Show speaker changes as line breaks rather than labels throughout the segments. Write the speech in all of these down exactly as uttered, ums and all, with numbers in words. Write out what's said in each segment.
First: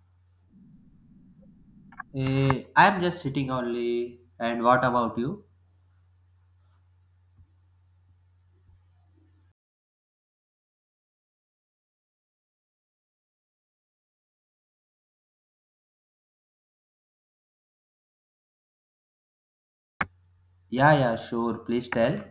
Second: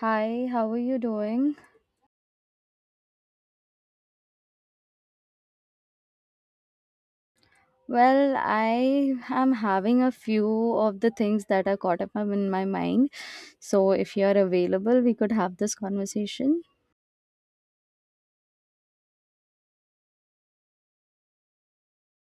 Hi, how are you doing?
Eh, I'm just sitting only. And what about you?
Well, I am having a few of the things that are caught up in my mind. So, if you are available, we could have this conversation.
Yeah, yeah, sure. Please tell.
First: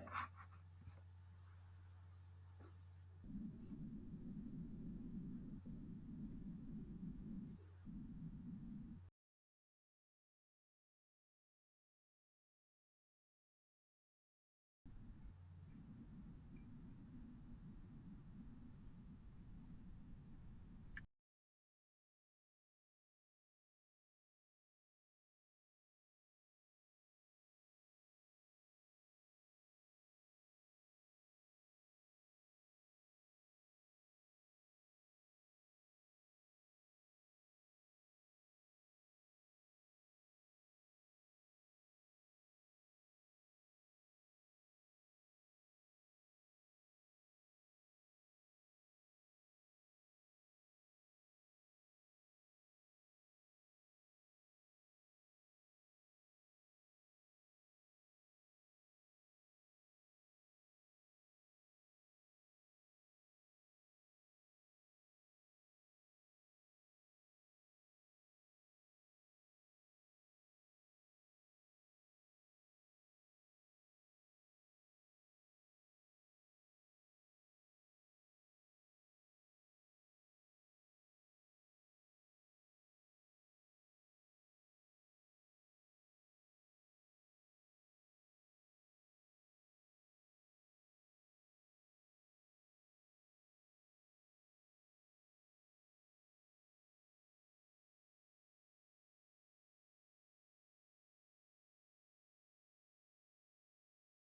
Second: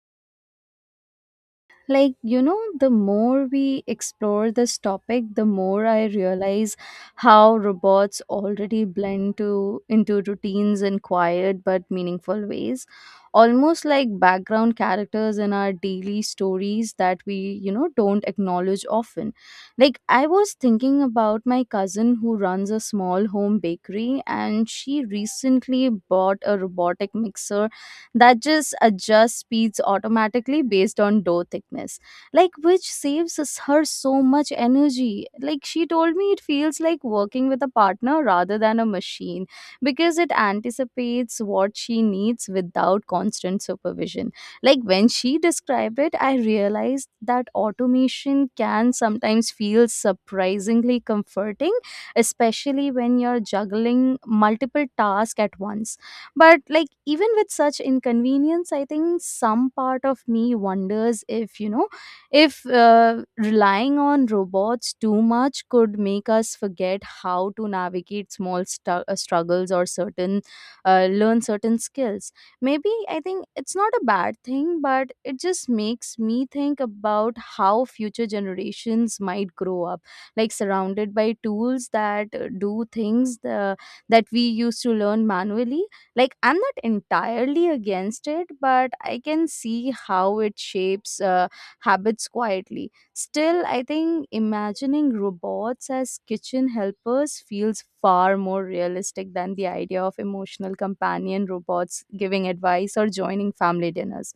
like you know The more we explore this topic, the more I realize how robots already blend to into routines in quiet but meaningful ways, almost like background characters in our daily stories that we you know don't acknowledge often. Like, I was thinking about my cousin who runs a small home bakery, and she recently bought a robotic mixer that just adjusts speeds automatically based on door thickness, like which saves us- her so much energy. Like, she told me it feels like working with a partner rather than a machine because it anticipates what she needs without constant supervision. Like, when she described it, I realized that automation can sometimes feel surprisingly comforting, especially when you're juggling multiple tasks at once. But like, even with such inconvenience, I think some part of me wonders if you know if uh, relying on robots too much could make us forget how to navigate small stu- uh, struggles or certain uh, learn certain skills. Maybe I think it's not a bad thing, but it just makes me think about how future generations might grow up, like surrounded by tools that uh, do things the, that we used to learn manually. Like, I'm not entirely against it, but I can see how it shapes uh, habits quietly. Still, I think imagining robots as kitchen helpers feels far more realistic than the idea of emotional companion robots giving advice or joining family dinners.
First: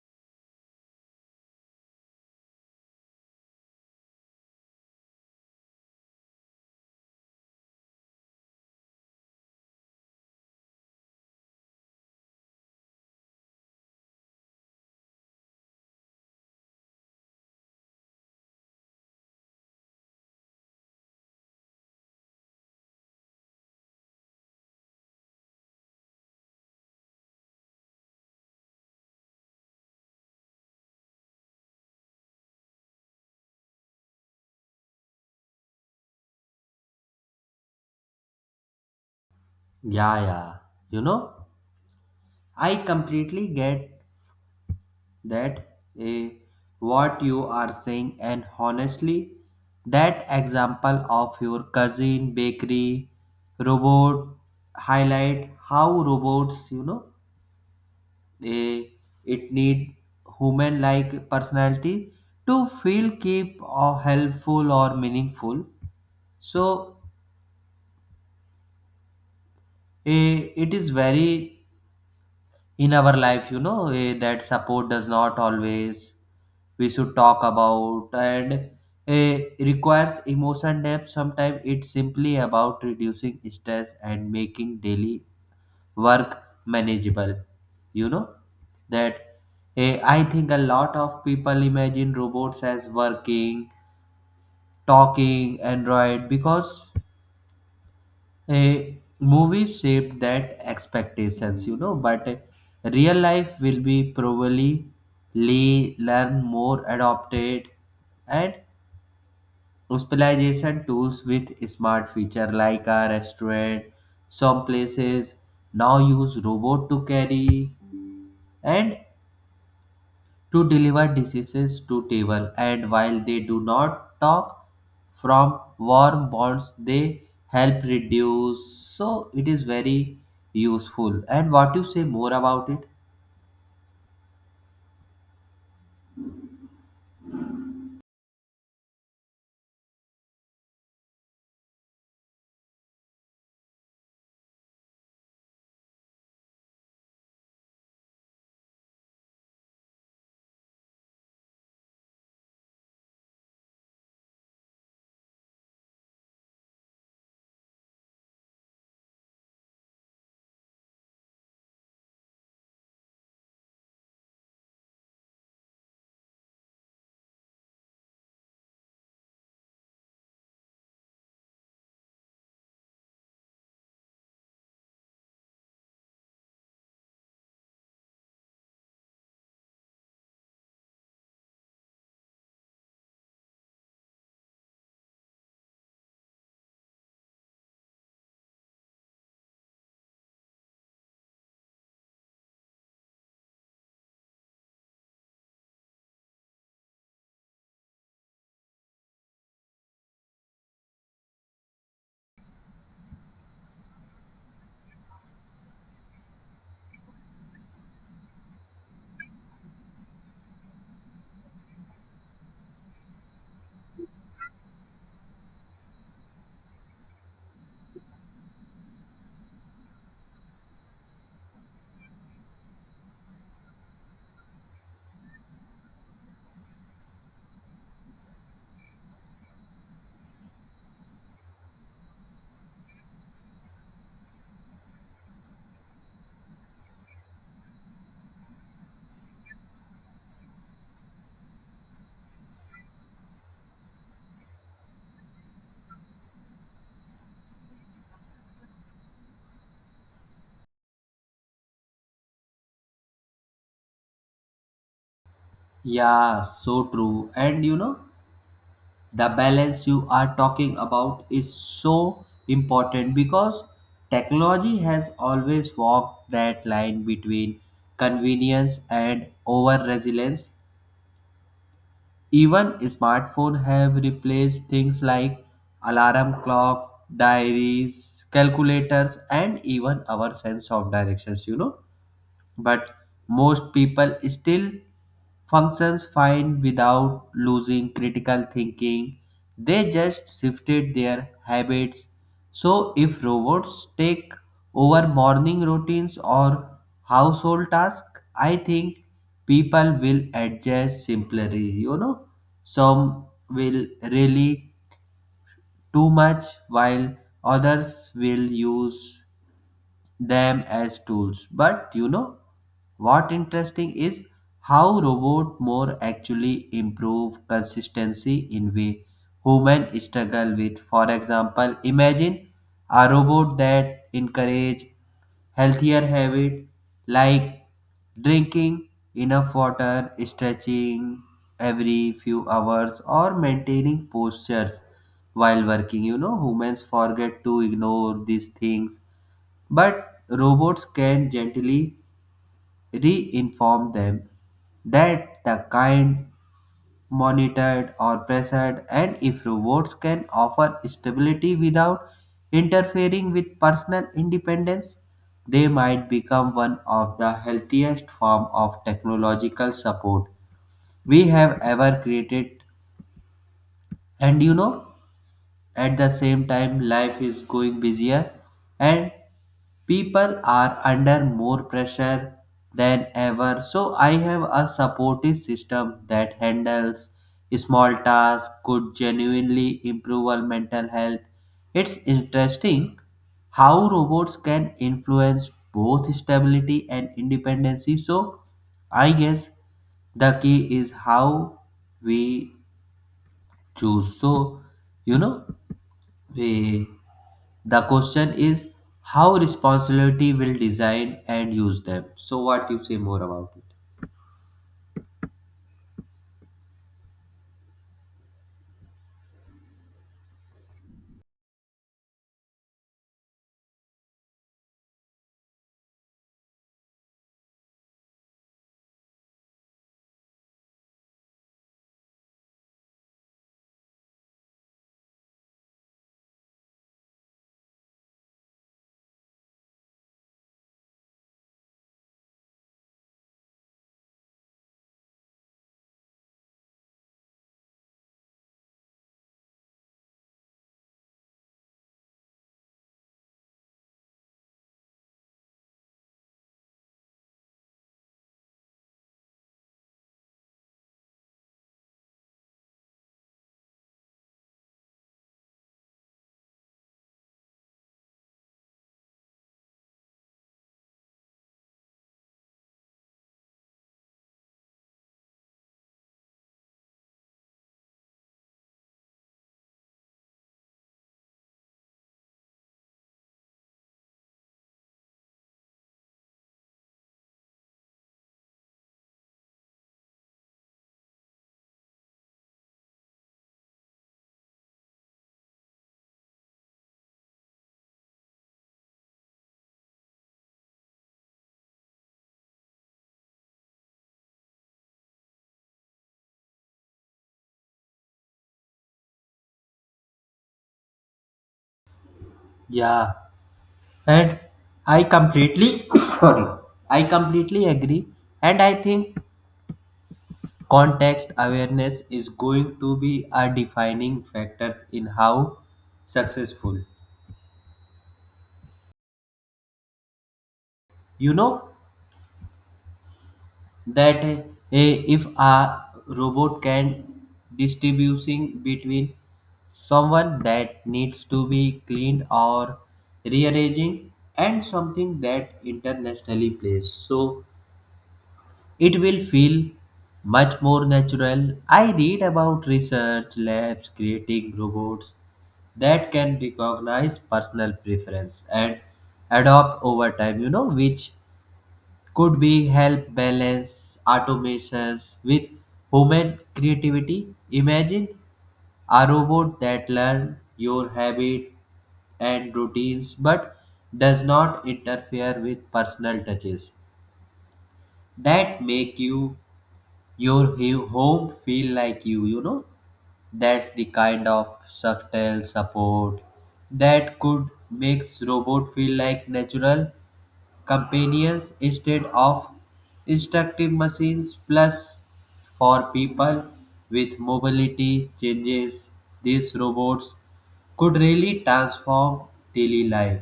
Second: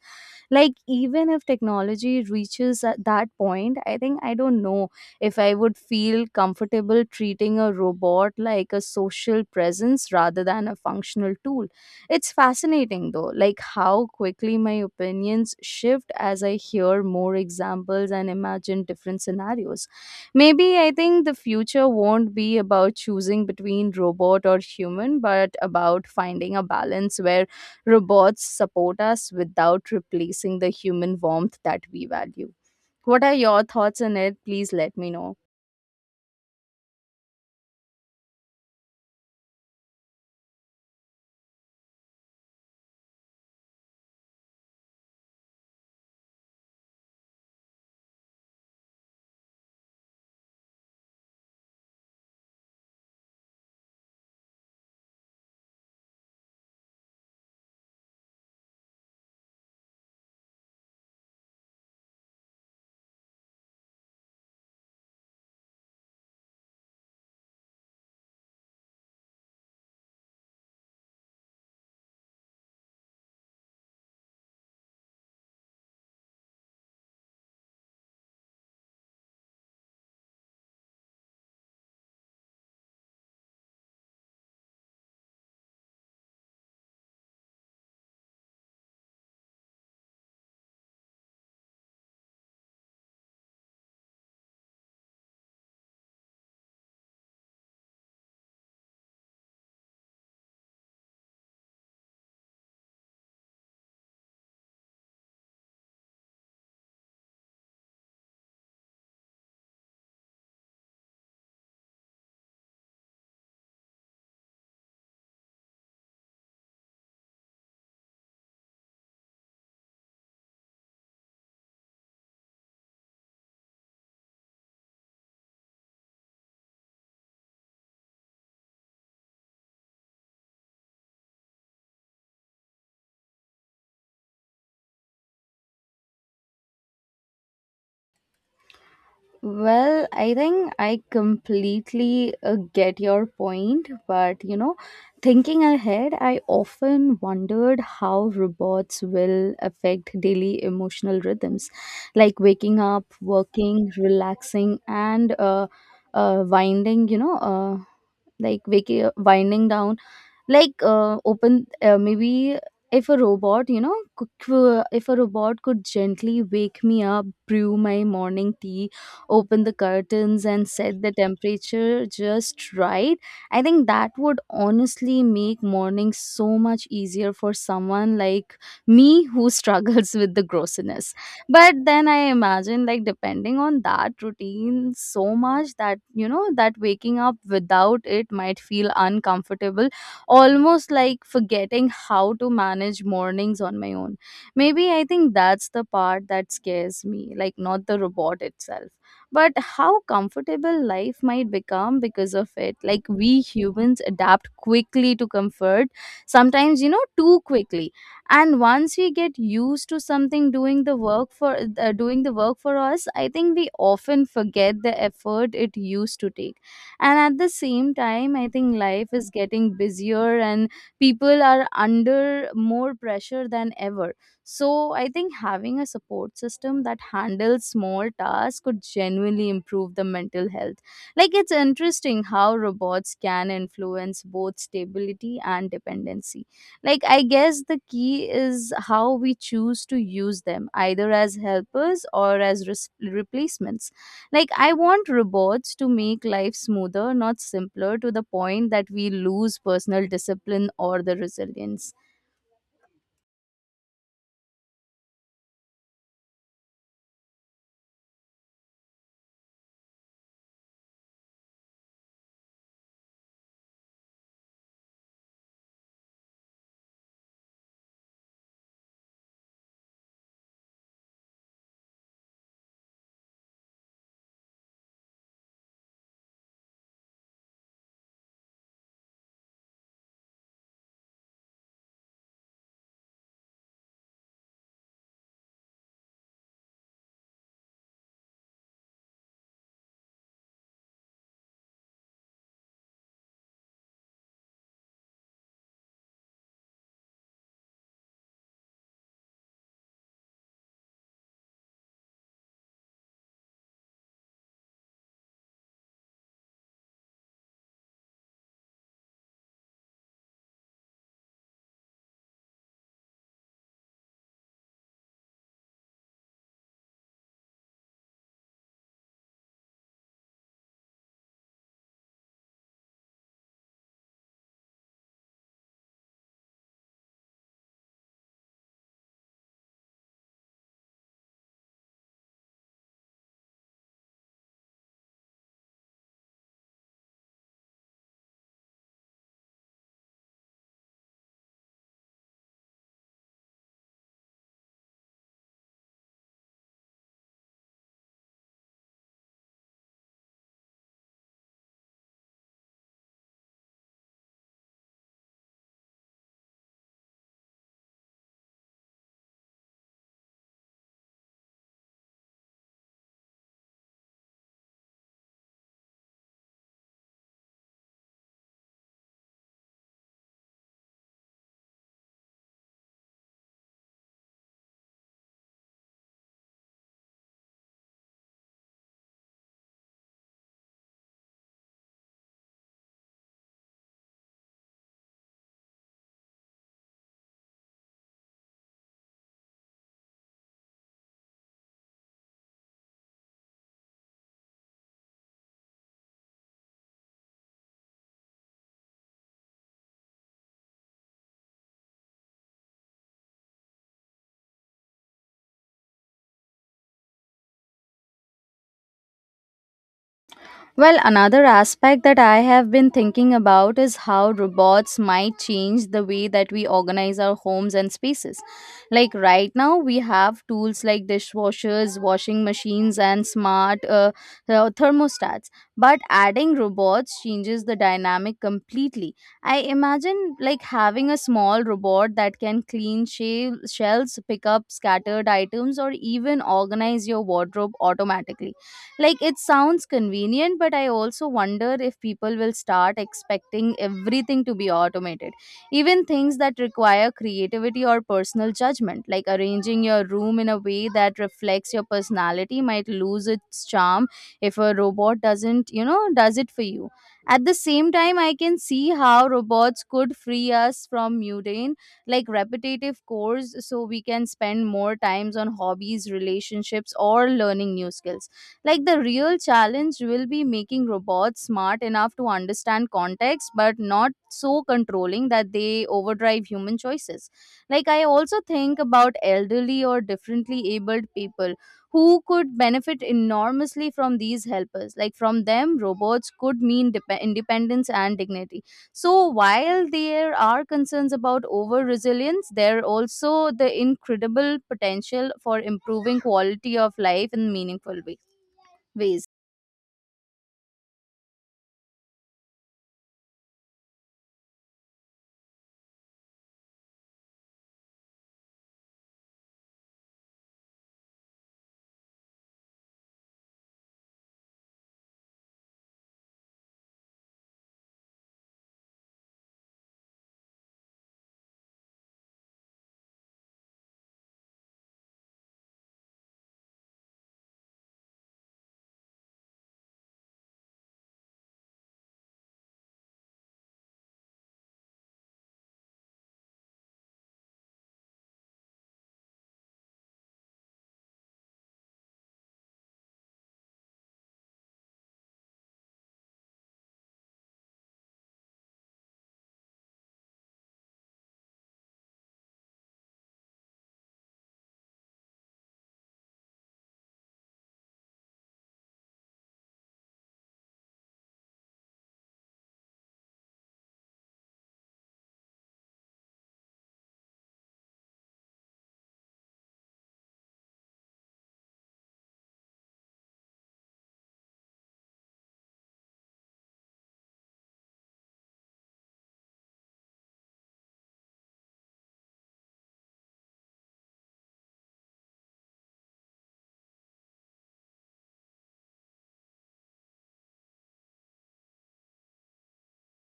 Like, even if technology reaches at that point, I think I don't know if I would feel comfortable treating a robot like a social presence rather than a functional tool. It's fascinating though, like how quickly my opinions shift as I hear more examples and imagine different scenarios. Maybe I think the future won't be about choosing between robot or human, but about finding a balance where robots support us without replacing the human warmth that we value. What are your thoughts on it? Please let me know.
Yeah, yeah. You know, I completely get that. Eh, what you are saying, and honestly, that example of your cousin bakery robot highlight how robots, you know, eh, it need human-like personality to feel keep or helpful or meaningful. So, Eh, it is very in our life, you know eh, that support does not always we should talk about, and eh, requires emotion depth. Sometimes it's simply about reducing stress and making daily work manageable. You know that, eh, I think a lot of people imagine robots as working, talking android, because a movie shaped that expectations, you know. But uh, real life will be probably le- learn more adopted and hospitalization tools with smart feature, like a restaurant. Some places now use robot to carry and to deliver diseases to table, and while they do not talk from warm bonds, they help reduce. So it is very useful. And what you say more about it?
Well, I think I completely uh, get your point, but you know, thinking ahead, I often wondered how robots will affect daily emotional rhythms, like waking up, working, relaxing, and uh, uh, winding, you know, uh, like waking, winding down. Like uh, open uh, maybe if a robot you know could- if a robot could gently wake me up, brew my morning tea, open the curtains, and set the temperature just right, I think that would honestly make mornings so much easier for someone like me who struggles with the grossiness. But then I imagine like depending on that routine so much that you know, that waking up without it might feel uncomfortable, almost like forgetting how to manage mornings on my own. Maybe I think that's the part that scares me, like not the robot itself, but how comfortable life might become because of it. Like we humans adapt quickly to comfort, sometimes, you know, too quickly. And once we get used to something doing the work for uh, doing the work for us, I think we often forget the effort it used to take. And at the same time, I think life is getting busier and people are under more pressure than ever. So I think having a support system that handles small tasks could genuinely improve the mental health. Like, it's interesting how robots can influence both stability and dependency. Like, I guess the key is how we choose to use them, either as helpers or as res- replacements. Like, I want robots to make life smoother, not simpler, to the point that we lose personal discipline or the resilience.
Yeah, so true. And you know, the balance you are talking about is so important, because technology has always walked that line between convenience and over resilience. Even smartphones have replaced things like alarm clock, diaries, calculators, and even our sense of directions, you know. But most people still functions fine without losing critical thinking. They just shifted their habits. So, if robots take over morning routines or household tasks, I think people will adjust simply. You know, some will really too much, while others will use them as tools. But you know what interesting is how robot more actually improve consistency in way human struggle with. For example, imagine a robot that encourage healthier habit, like drinking enough water, stretching every few hours, or maintaining postures while working. You know, humans forget to ignore these things, but robots can gently reinform them. That the kind monitored or pressured. And if robots can offer stability without interfering with personal independence, they might become one of the healthiest form of technological support we have ever created. And you know, at the same time, life is going busier and people are under more pressure than ever. So, I have a supportive system that handles small tasks, could genuinely improve our mental health. It's interesting how robots can influence both stability and independency. So, I guess the key is how we choose. So, you know, Eh, the question is how responsibility will design and use them. So what you say more about it?
Well, another aspect that I have been thinking about is how robots might change the way that we organize our homes and spaces. Like right now, we have tools like dishwashers, washing machines, and smart uh, uh, thermostats. But adding robots changes the dynamic completely. I imagine like having a small robot that can clean shell- shelves, pick up scattered items, or even organize your wardrobe automatically. Like it sounds convenient, but I also wonder if people will start expecting everything to be automated, even things that require creativity or personal judgment. Like arranging your room in a way that reflects your personality might lose its charm if a robot doesn't, you know, does it for you. At the same time, I can see how robots could free us from mundane, like repetitive chores, so we can spend more times on hobbies, relationships, or learning new skills. Like the real challenge will be making robots smart enough to understand context but not so controlling that they overdrive human choices. Like I also think about elderly or differently abled people who could benefit enormously from these helpers. Like from them, robots could mean dep- independence and dignity. So while there are concerns about over resilience, there are also the incredible potential for improving quality of life in meaningful way ways.
Yeah, and I completely sorry, I completely agree. And I think context awareness is going to be a defining factors in how successful. You know, that eh, if a robot can distributing between someone that needs to be cleaned or rearranging, and something that internationally plays, so it will feel much more natural. I read about research labs creating robots that can recognize personal preference and adopt over time, you know, which could we help balance automations with human creativity. Imagine a robot that learns your habits and routines, but does not interfere with personal touches that make you your he- home feel like you you know. That's the kind of subtle support that could makes robot feel like natural companions instead of instructive machines. Plus, for people with mobility changes, these robots could really transform daily life.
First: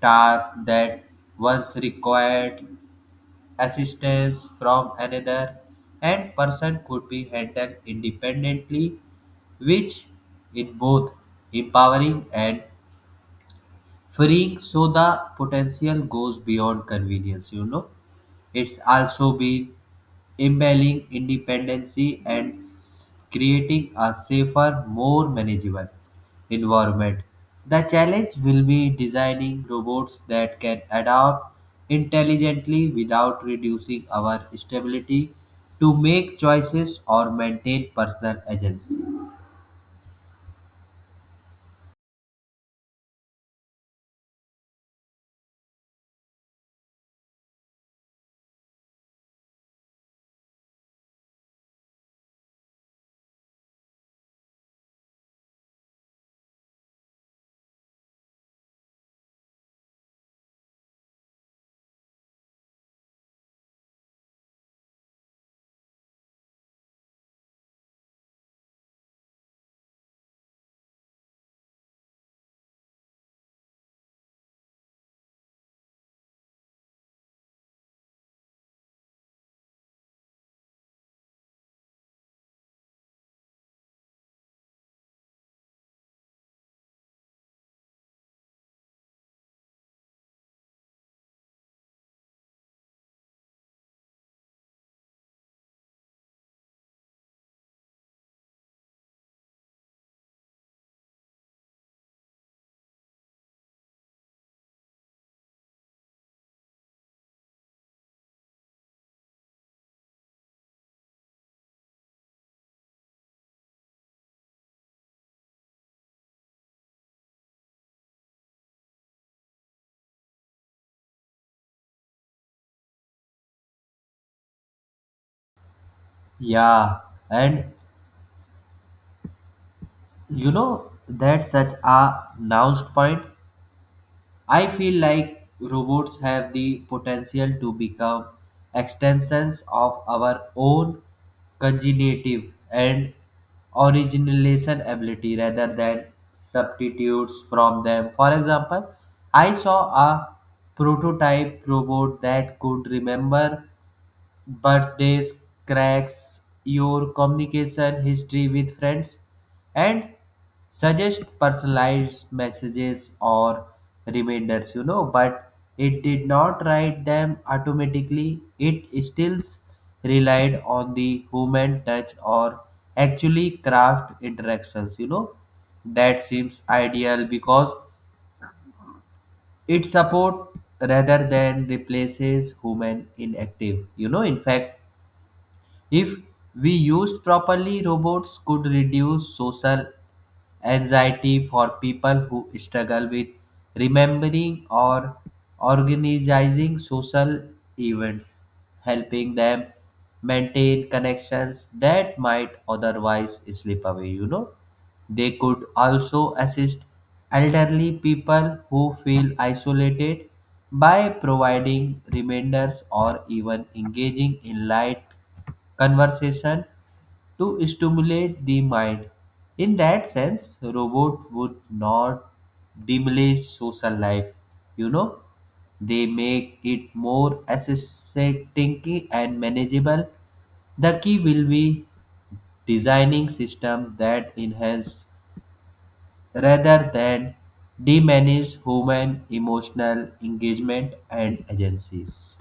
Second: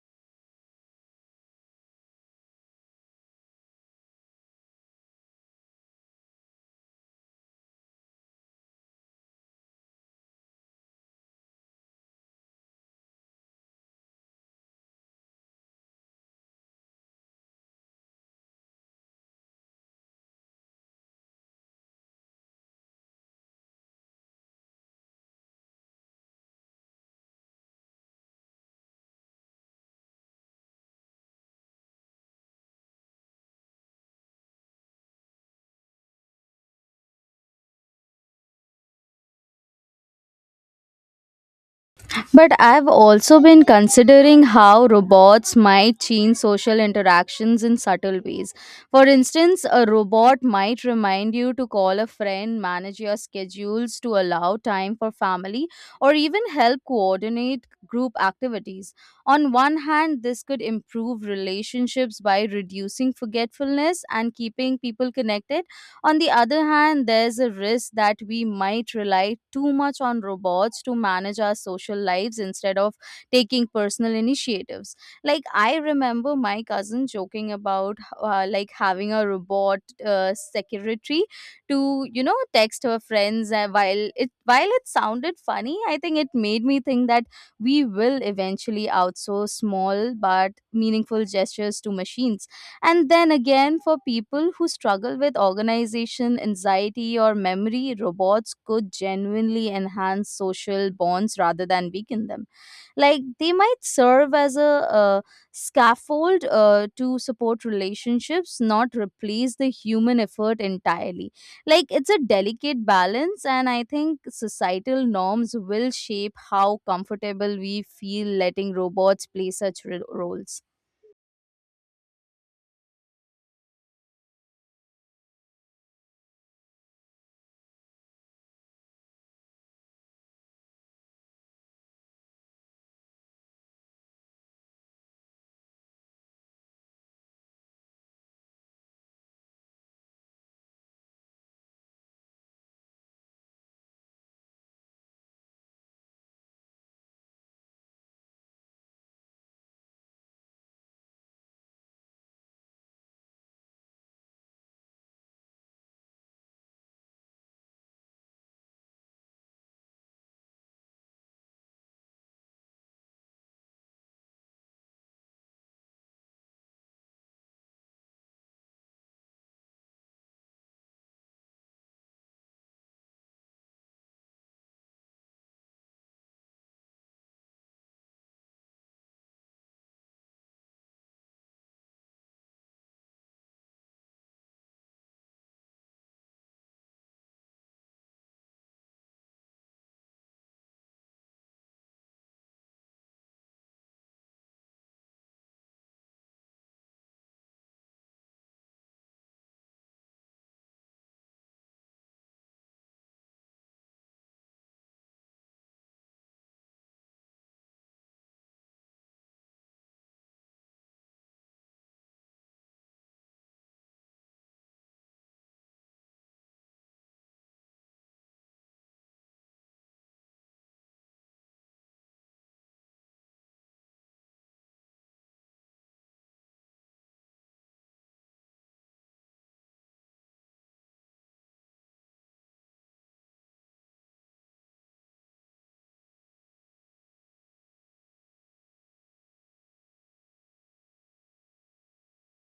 Tasks that once required assistance from another and person could be handled independently, which is both empowering and freeing. So the potential goes beyond convenience, you know. It's also been embedding independency and s- creating a safer, more manageable environment. The challenge will be designing robots that can adapt intelligently without reducing our stability to make choices or maintain personal agency.
But I've also been considering how robots might change social interactions in subtle ways. For instance, a robot might remind you to call a friend, manage your schedules to allow time for family, or even help coordinate group activities. On one hand, this could improve relationships by reducing forgetfulness and keeping people connected. On the other hand, there's a risk that we might rely too much on robots to manage our social lives instead of taking personal initiatives. Like I remember my cousin joking about uh, like having a robot uh, secretary to you know text her friends uh, while it while it sounded funny. I think it made me think that we will eventually outsource small but meaningful gestures to machines. And then again, for people who struggle with organization, anxiety, or memory, robots could genuinely enhance social bonds rather than weaken them. Like they might serve as a, uh scaffold uh, to support relationships, not replace the human effort entirely. Like it's a delicate balance, and I think societal norms will shape how comfortable we feel letting robots play such ro- roles.
Yeah, and you know, that's such a nuanced point. I feel like robots have the potential to become extensions of our own cognitive and origination ability, rather than substitutes from them. For example, I saw a prototype robot that could remember but birthdays, cracks, your communication history with friends, and suggest personalized messages or reminders, you know. But it did not write them automatically, it still relied on the human touch or actually craft interactions, you know. That seems ideal because it support rather than replaces human inactive. You know, in fact, if we used properly, robots could reduce social anxiety for people who struggle with remembering or organizing social events, helping them maintain connections that might otherwise slip away, you know. They could also assist elderly people who feel isolated by providing reminders or even engaging in light conversation to stimulate the mind. In that sense, robot would not diminish social life. You know, they make it more aesthetic and manageable. The key will be designing systems that enhance rather than diminish human emotional engagement and agencies.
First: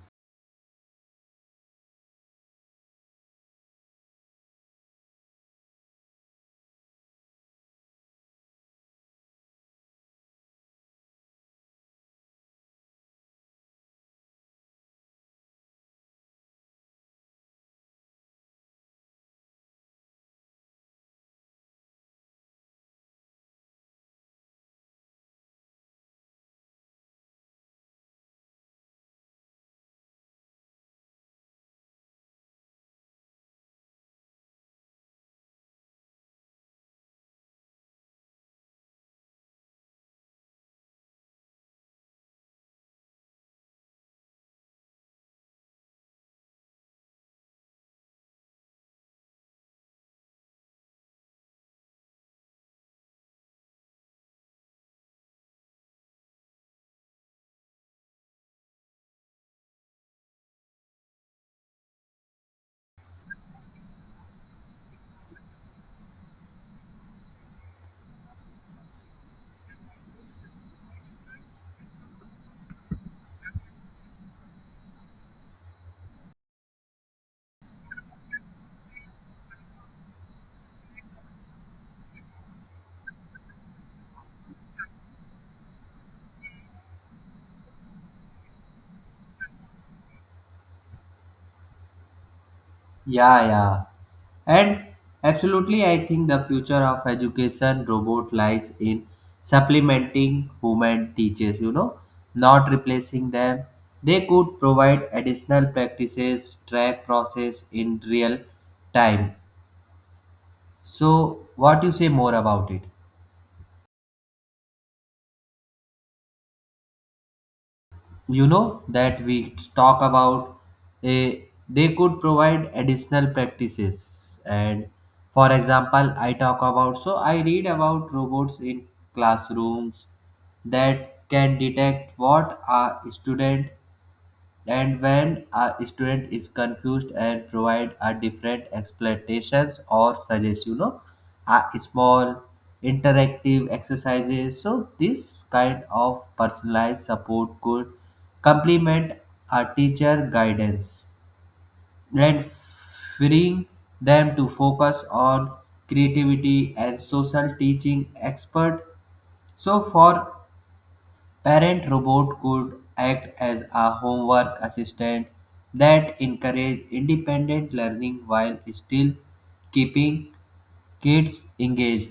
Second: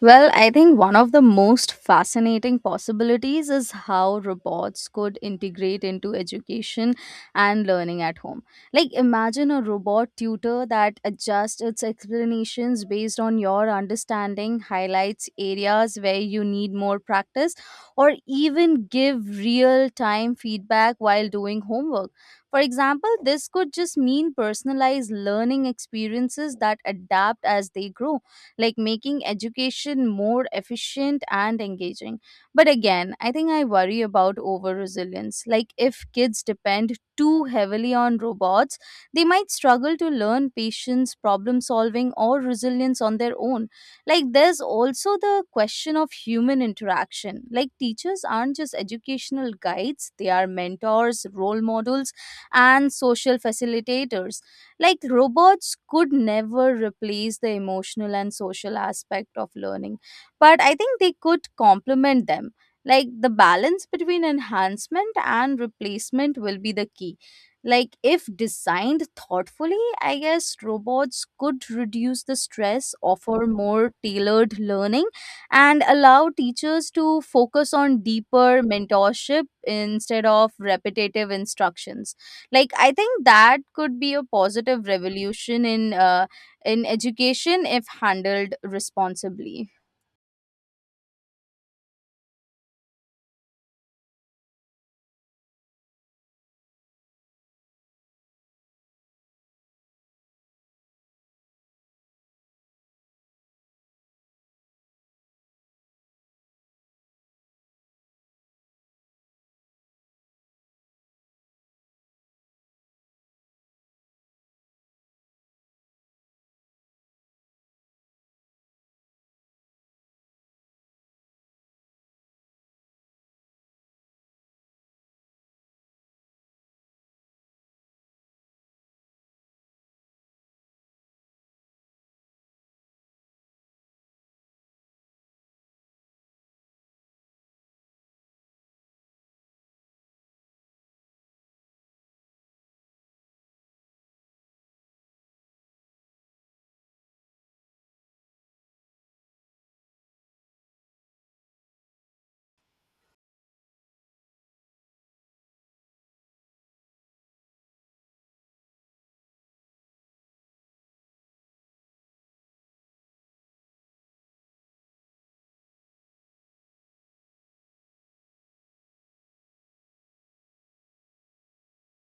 Well, I think one of the most fascinating possibilities is how robots could integrate into education and learning at home. Like, imagine a robot tutor that adjusts its explanations based on your understanding, highlights areas where you need more practice, or even give real time feedback while doing homework. For example, this could just mean personalized learning experiences that adapt as they grow, like making education more efficient and engaging. But again, I think I worry about over resilience. Like, if kids depend too heavily on robots, they might struggle to learn patience, problem solving, or resilience on their own. Like, there's also the question of human interaction. Like, teachers aren't just educational guides, they are mentors, role models, and social facilitators. Like robots could never replace the emotional and social aspect of learning, but I think they could complement them. Like the balance between enhancement and replacement will be the key. Like, if designed thoughtfully, I guess robots could reduce the stress, offer more tailored learning, and allow teachers to focus on deeper mentorship instead of repetitive instructions. Like I think that could be a positive revolution in uh, in education if handled responsibly.
Yeah, yeah. And absolutely, I think the future of education robot lies in supplementing human teachers, you know, not replacing them. They could provide additional practices, track process in real time. So, what you say more about it? You know that we talk about a, they could provide additional practices. And for example, I talk about, so I read about robots in classrooms that can detect what a student, and when a student is confused, and provide a different explanations, or suggest, you know, a small interactive exercises. So this kind of personalized support could complement a teacher guidance, and freeing them to focus on creativity and social teaching expert. So for parent, robot could act as a homework assistant that encourage independent learning while still keeping kids engaged.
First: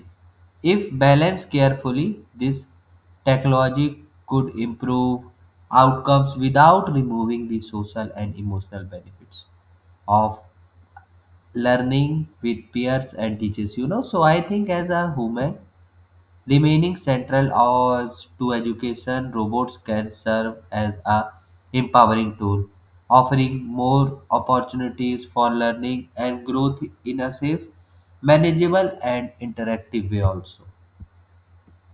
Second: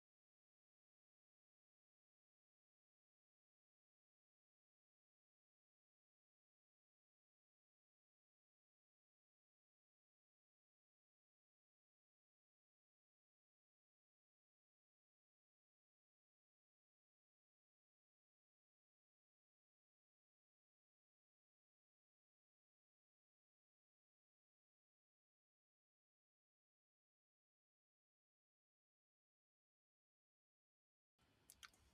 If balanced carefully, this technology could improve outcomes without removing the social and emotional benefits of learning with peers and teachers. You know, so I think as a human remaining central as to education, robots can serve as a empowering tool, offering more opportunities for learning and growth in a safe, manageable, and interactive way also.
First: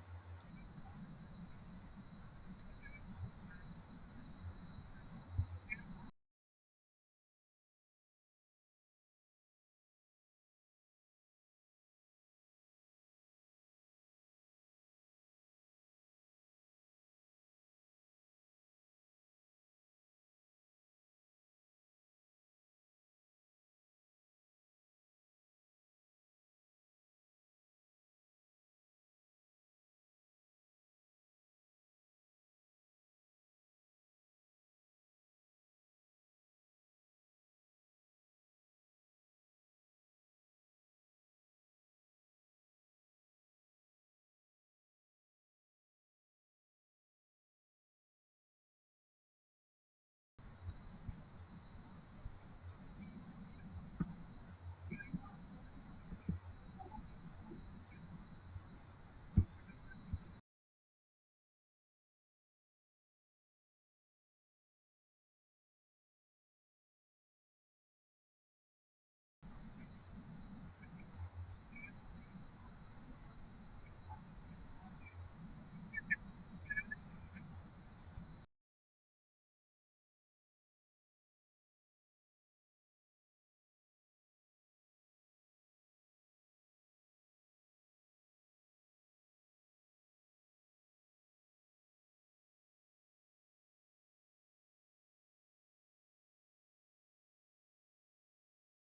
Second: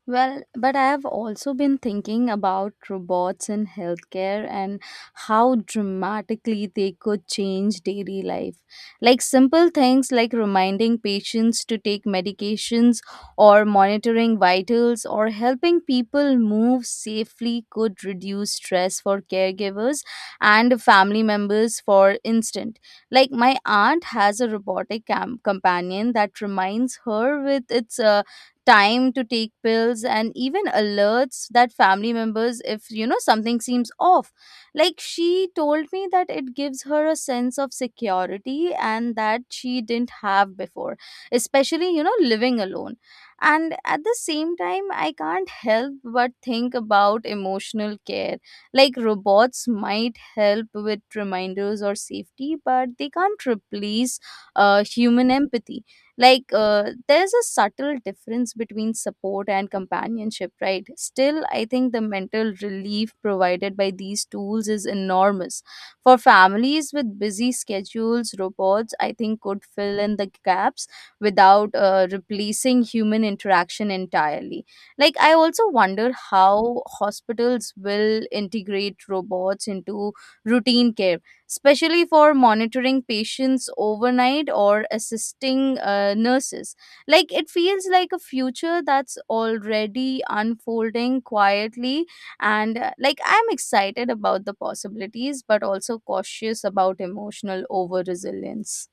Well, but I have also been thinking about robots in healthcare and how dramatically they could change daily life. Like simple things like reminding patients to take medications or monitoring vitals or helping people move safely could reduce stress for caregivers and family members, for instance. Like my aunt has a robotic cam- companion that reminds her with its uh, time to take pills, and even alerts that family members if you know something seems off. Like she told me that it gives her a sense of security and that she didn't have before, especially you know, living alone. And at the same time, I can't help but think about emotional care. Like robots might help with reminders or safety, but they can't replace uh, human empathy. Like uh, there's a subtle difference between support and companionship, right? Still, I think the mental relief provided by these tools is enormous. For families with busy schedules, robots I think could fill in the gaps without uh, replacing human interaction entirely. Like I also wonder how hospitals will integrate robots into routine care, especially for monitoring patients overnight or assisting uh, nurses. Like it feels like a future that's already unfolding quietly, and uh, like I'm excited about the possibilities, but also cautious about emotional over resilience.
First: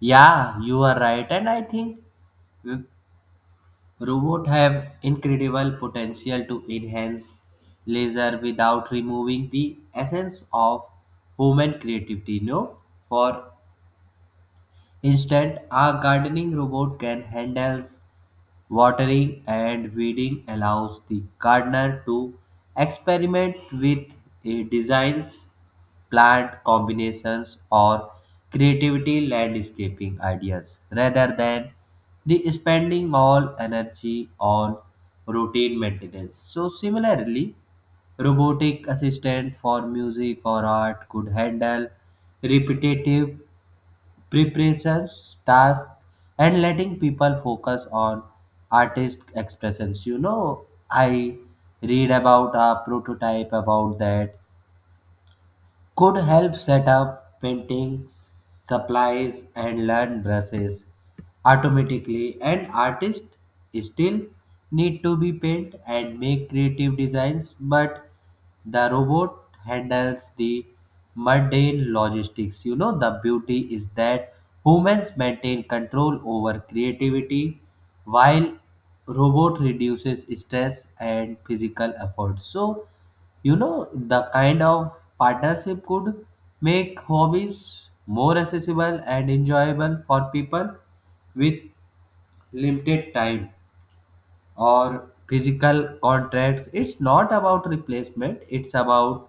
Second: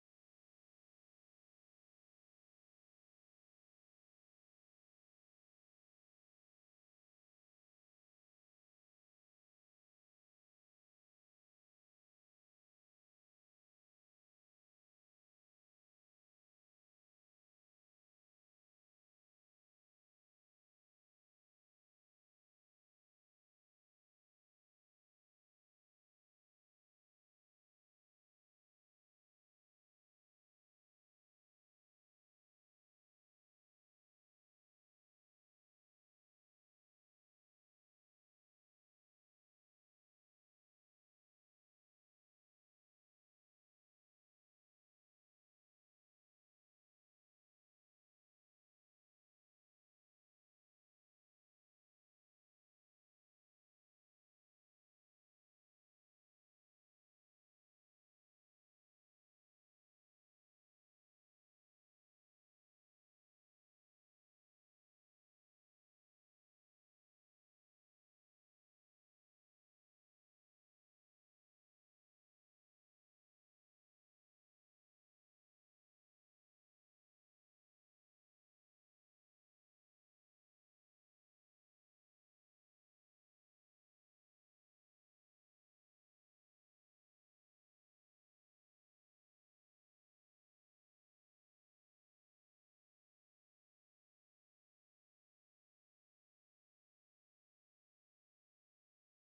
Yeah, you are right. And I think robots have incredible potential to enhance leisure without removing the essence of human creativity. No, for instead, a gardening robot can handle watering and weeding, allows the gardener to experiment with uh, designs, plant combinations, or creativity landscaping ideas, rather than the spending all energy on routine maintenance. So similarly, robotic assistant for music or art could handle repetitive preparations, tasks, and letting people focus on artist expressions. You know, I read about a prototype about that could help set up painting supplies and learn brushes automatically. And artists still need to be paint and make creative designs, but the robot handles the mundane logistics. You know, the beauty is that humans maintain control over creativity while robot reduces stress and physical effort. So, you know, the kind of partnership could make hobbies more accessible and enjoyable for people with limited time or physical contracts. It's not about replacement, it's about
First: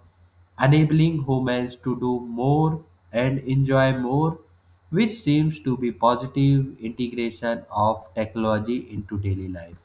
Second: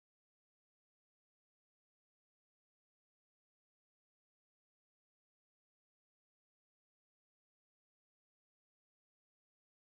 enabling humans to do more and enjoy more, which seems to be positive integration of technology into daily life.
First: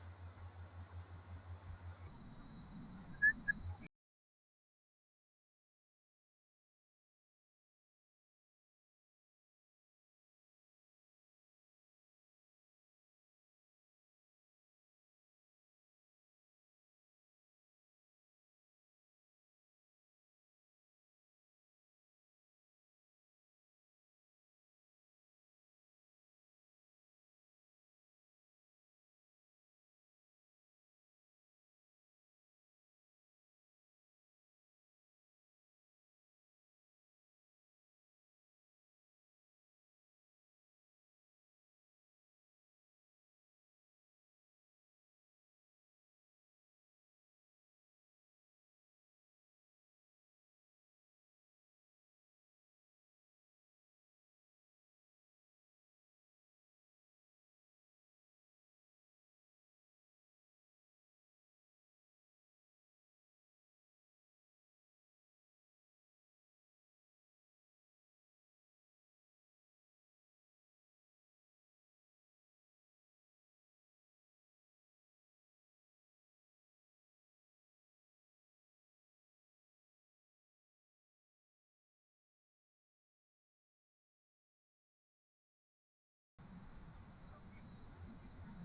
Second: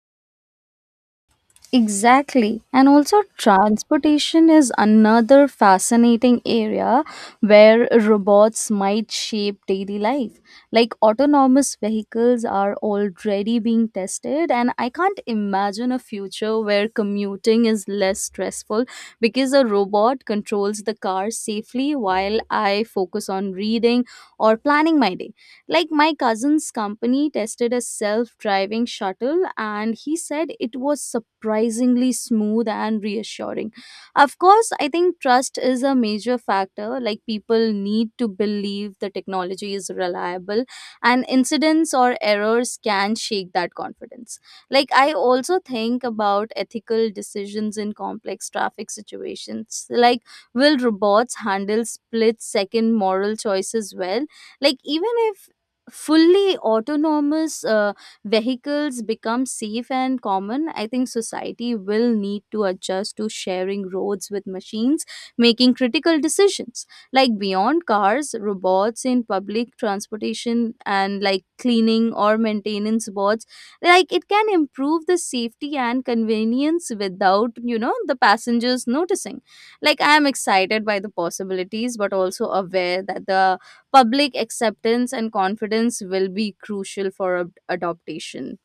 Exactly. And also, transportation is another fascinating area where robots might shape daily life. Like, autonomous vehicles are already being tested, and I can't imagine a future where commuting is less stressful because a robot controls the car safely while I focus on reading or planning my day. Like my cousin's company tested a self driving shuttle, and he said it was surprisingly smooth and reassuring. Of course, I think trust is a major factor. Like people need to believe the technology is reliable, and incidents or errors can shake that confidence. Like I also think about ethical decisions in complex traffic situations. Like, will robots handle split second moral choices well? Like, even if fully autonomous uh, vehicles become safe and common, I think society will need to adjust to sharing roads with machines making critical decisions. Like beyond cars, robots in public transportation and like cleaning or maintenance bots, like it can improve the safety and convenience without, you know, the passengers noticing. Like I am excited by the possibilities, but also aware that the public acceptance and confidence will be crucial for ad- adoption.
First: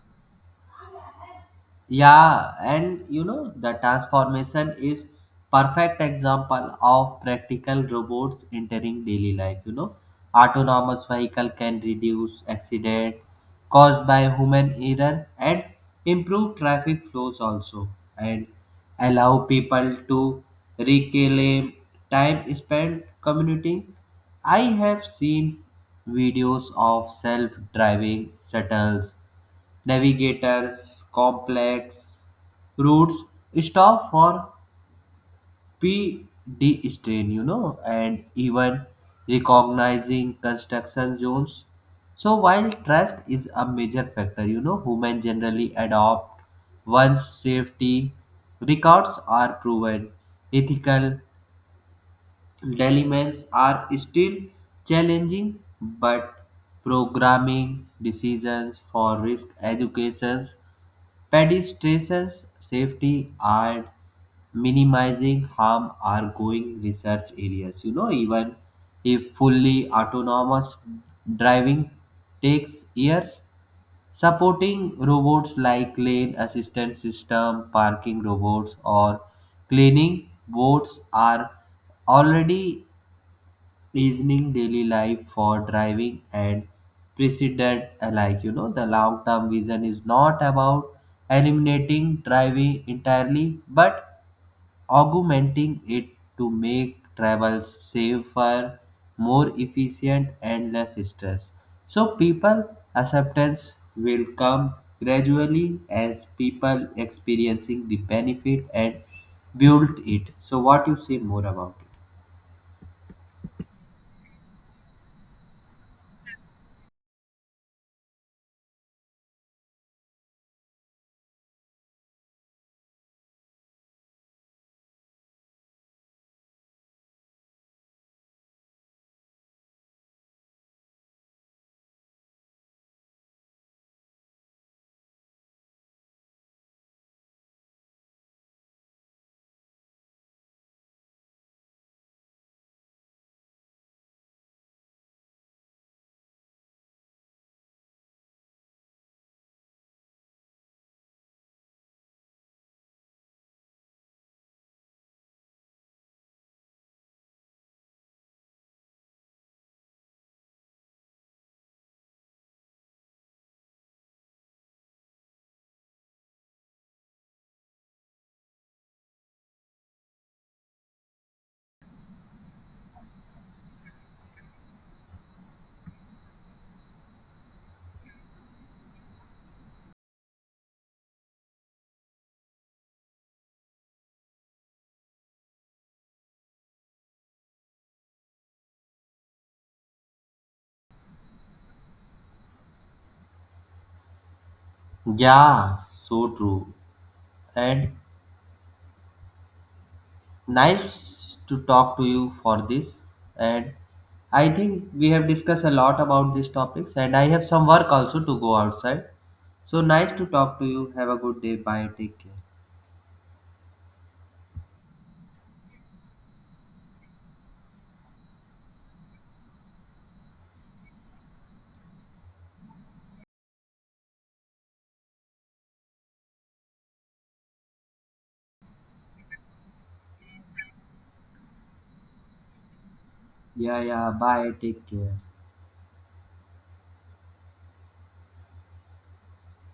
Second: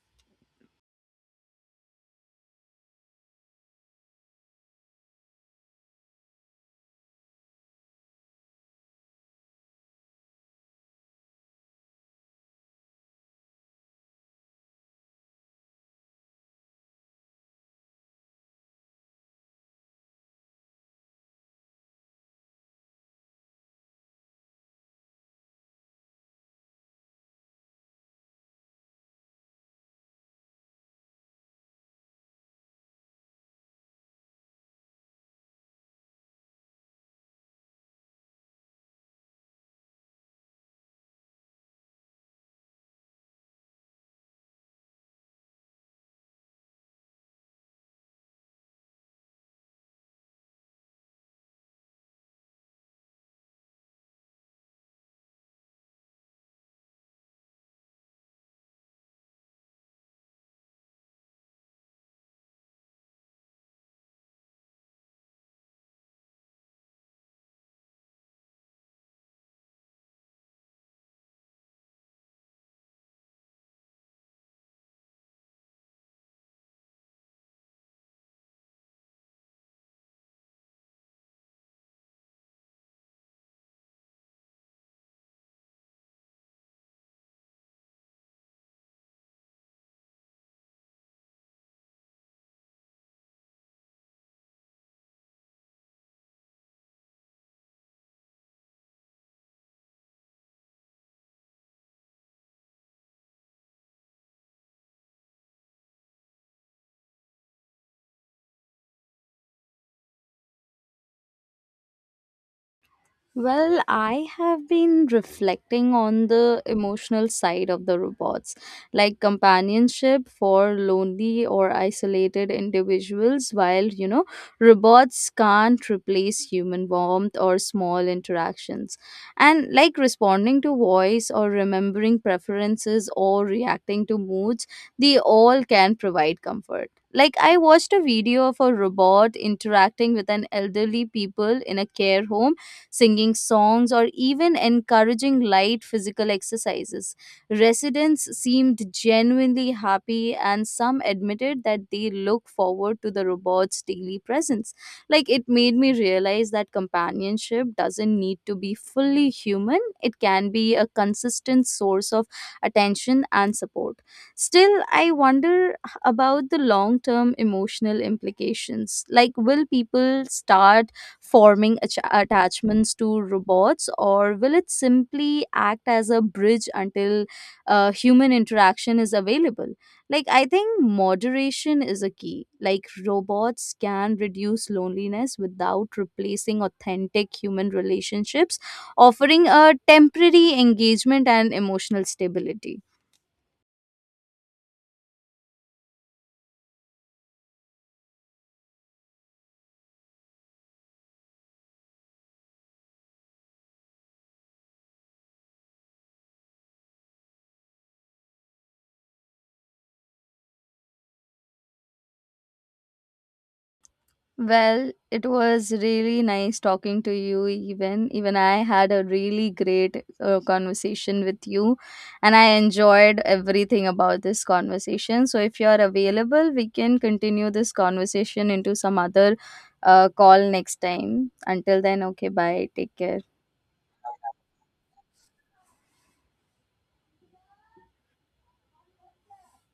Yeah, and you know, the transformation is perfect example of practical robots entering daily life, you know. Autonomous vehicle can reduce accident caused by human error and improve traffic flows also, and allow people to reclaim time spent commuting. I have seen videos of self-driving shuttles Navigator's complex routes, stop for P D strain, you know, and even recognizing construction zones. So while trust is a major factor, you know, humans generally adopt once safety records are proven. Ethical dilemmas are still challenging, but programming decisions for risk educations, pedestrians' safety, and minimizing harm are going research areas. You know, even if fully autonomous driving takes years, supporting robots like lane assistance system, parking robots, or cleaning boats are already reasoning daily life for driving and precedent alike. You know, the long term vision is not about eliminating driving entirely, but augmenting it to make travel safer, more efficient, and less stress. So, people acceptance will come gradually as people experiencing the benefit and build it. So, what you say more about it?
Well, I have been reflecting on the emotional side of the robots, like companionship for lonely or isolated individuals, while, you know, robots can't replace human warmth or small interactions. And like responding to voice or remembering preferences or reacting to moods, they all can provide comfort. Like I watched a video of a robot interacting with an elderly people in a care home, singing songs, or even encouraging light physical exercises. Residents seemed genuinely happy, and some admitted that they look forward to the robot's daily presence. Like, it made me realize that companionship doesn't need to be fully human, it can be a consistent source of attention and support. Still, I wonder h- about the long term emotional implications. Like, will people start forming ach- attachments to robots, or will it simply act as a bridge until uh, human interaction is available? Like, I think moderation is a key. Like, robots can reduce loneliness without replacing authentic human relationships, offering a temporary engagement and emotional stability.
Yeah, so true. And nice to talk to you for this. And I think we have discussed a lot about these topics, and I have some work also to go outside. So nice to talk to you. Have a good day. Bye, take care.
Well, it was really nice talking to you. Even even I had a really great uh, conversation with you, and I enjoyed everything about this conversation. So if you are available, we can continue this conversation into some other uh, call next time. Until then, okay, bye. Take care.
Yeah, yeah, bye, take care.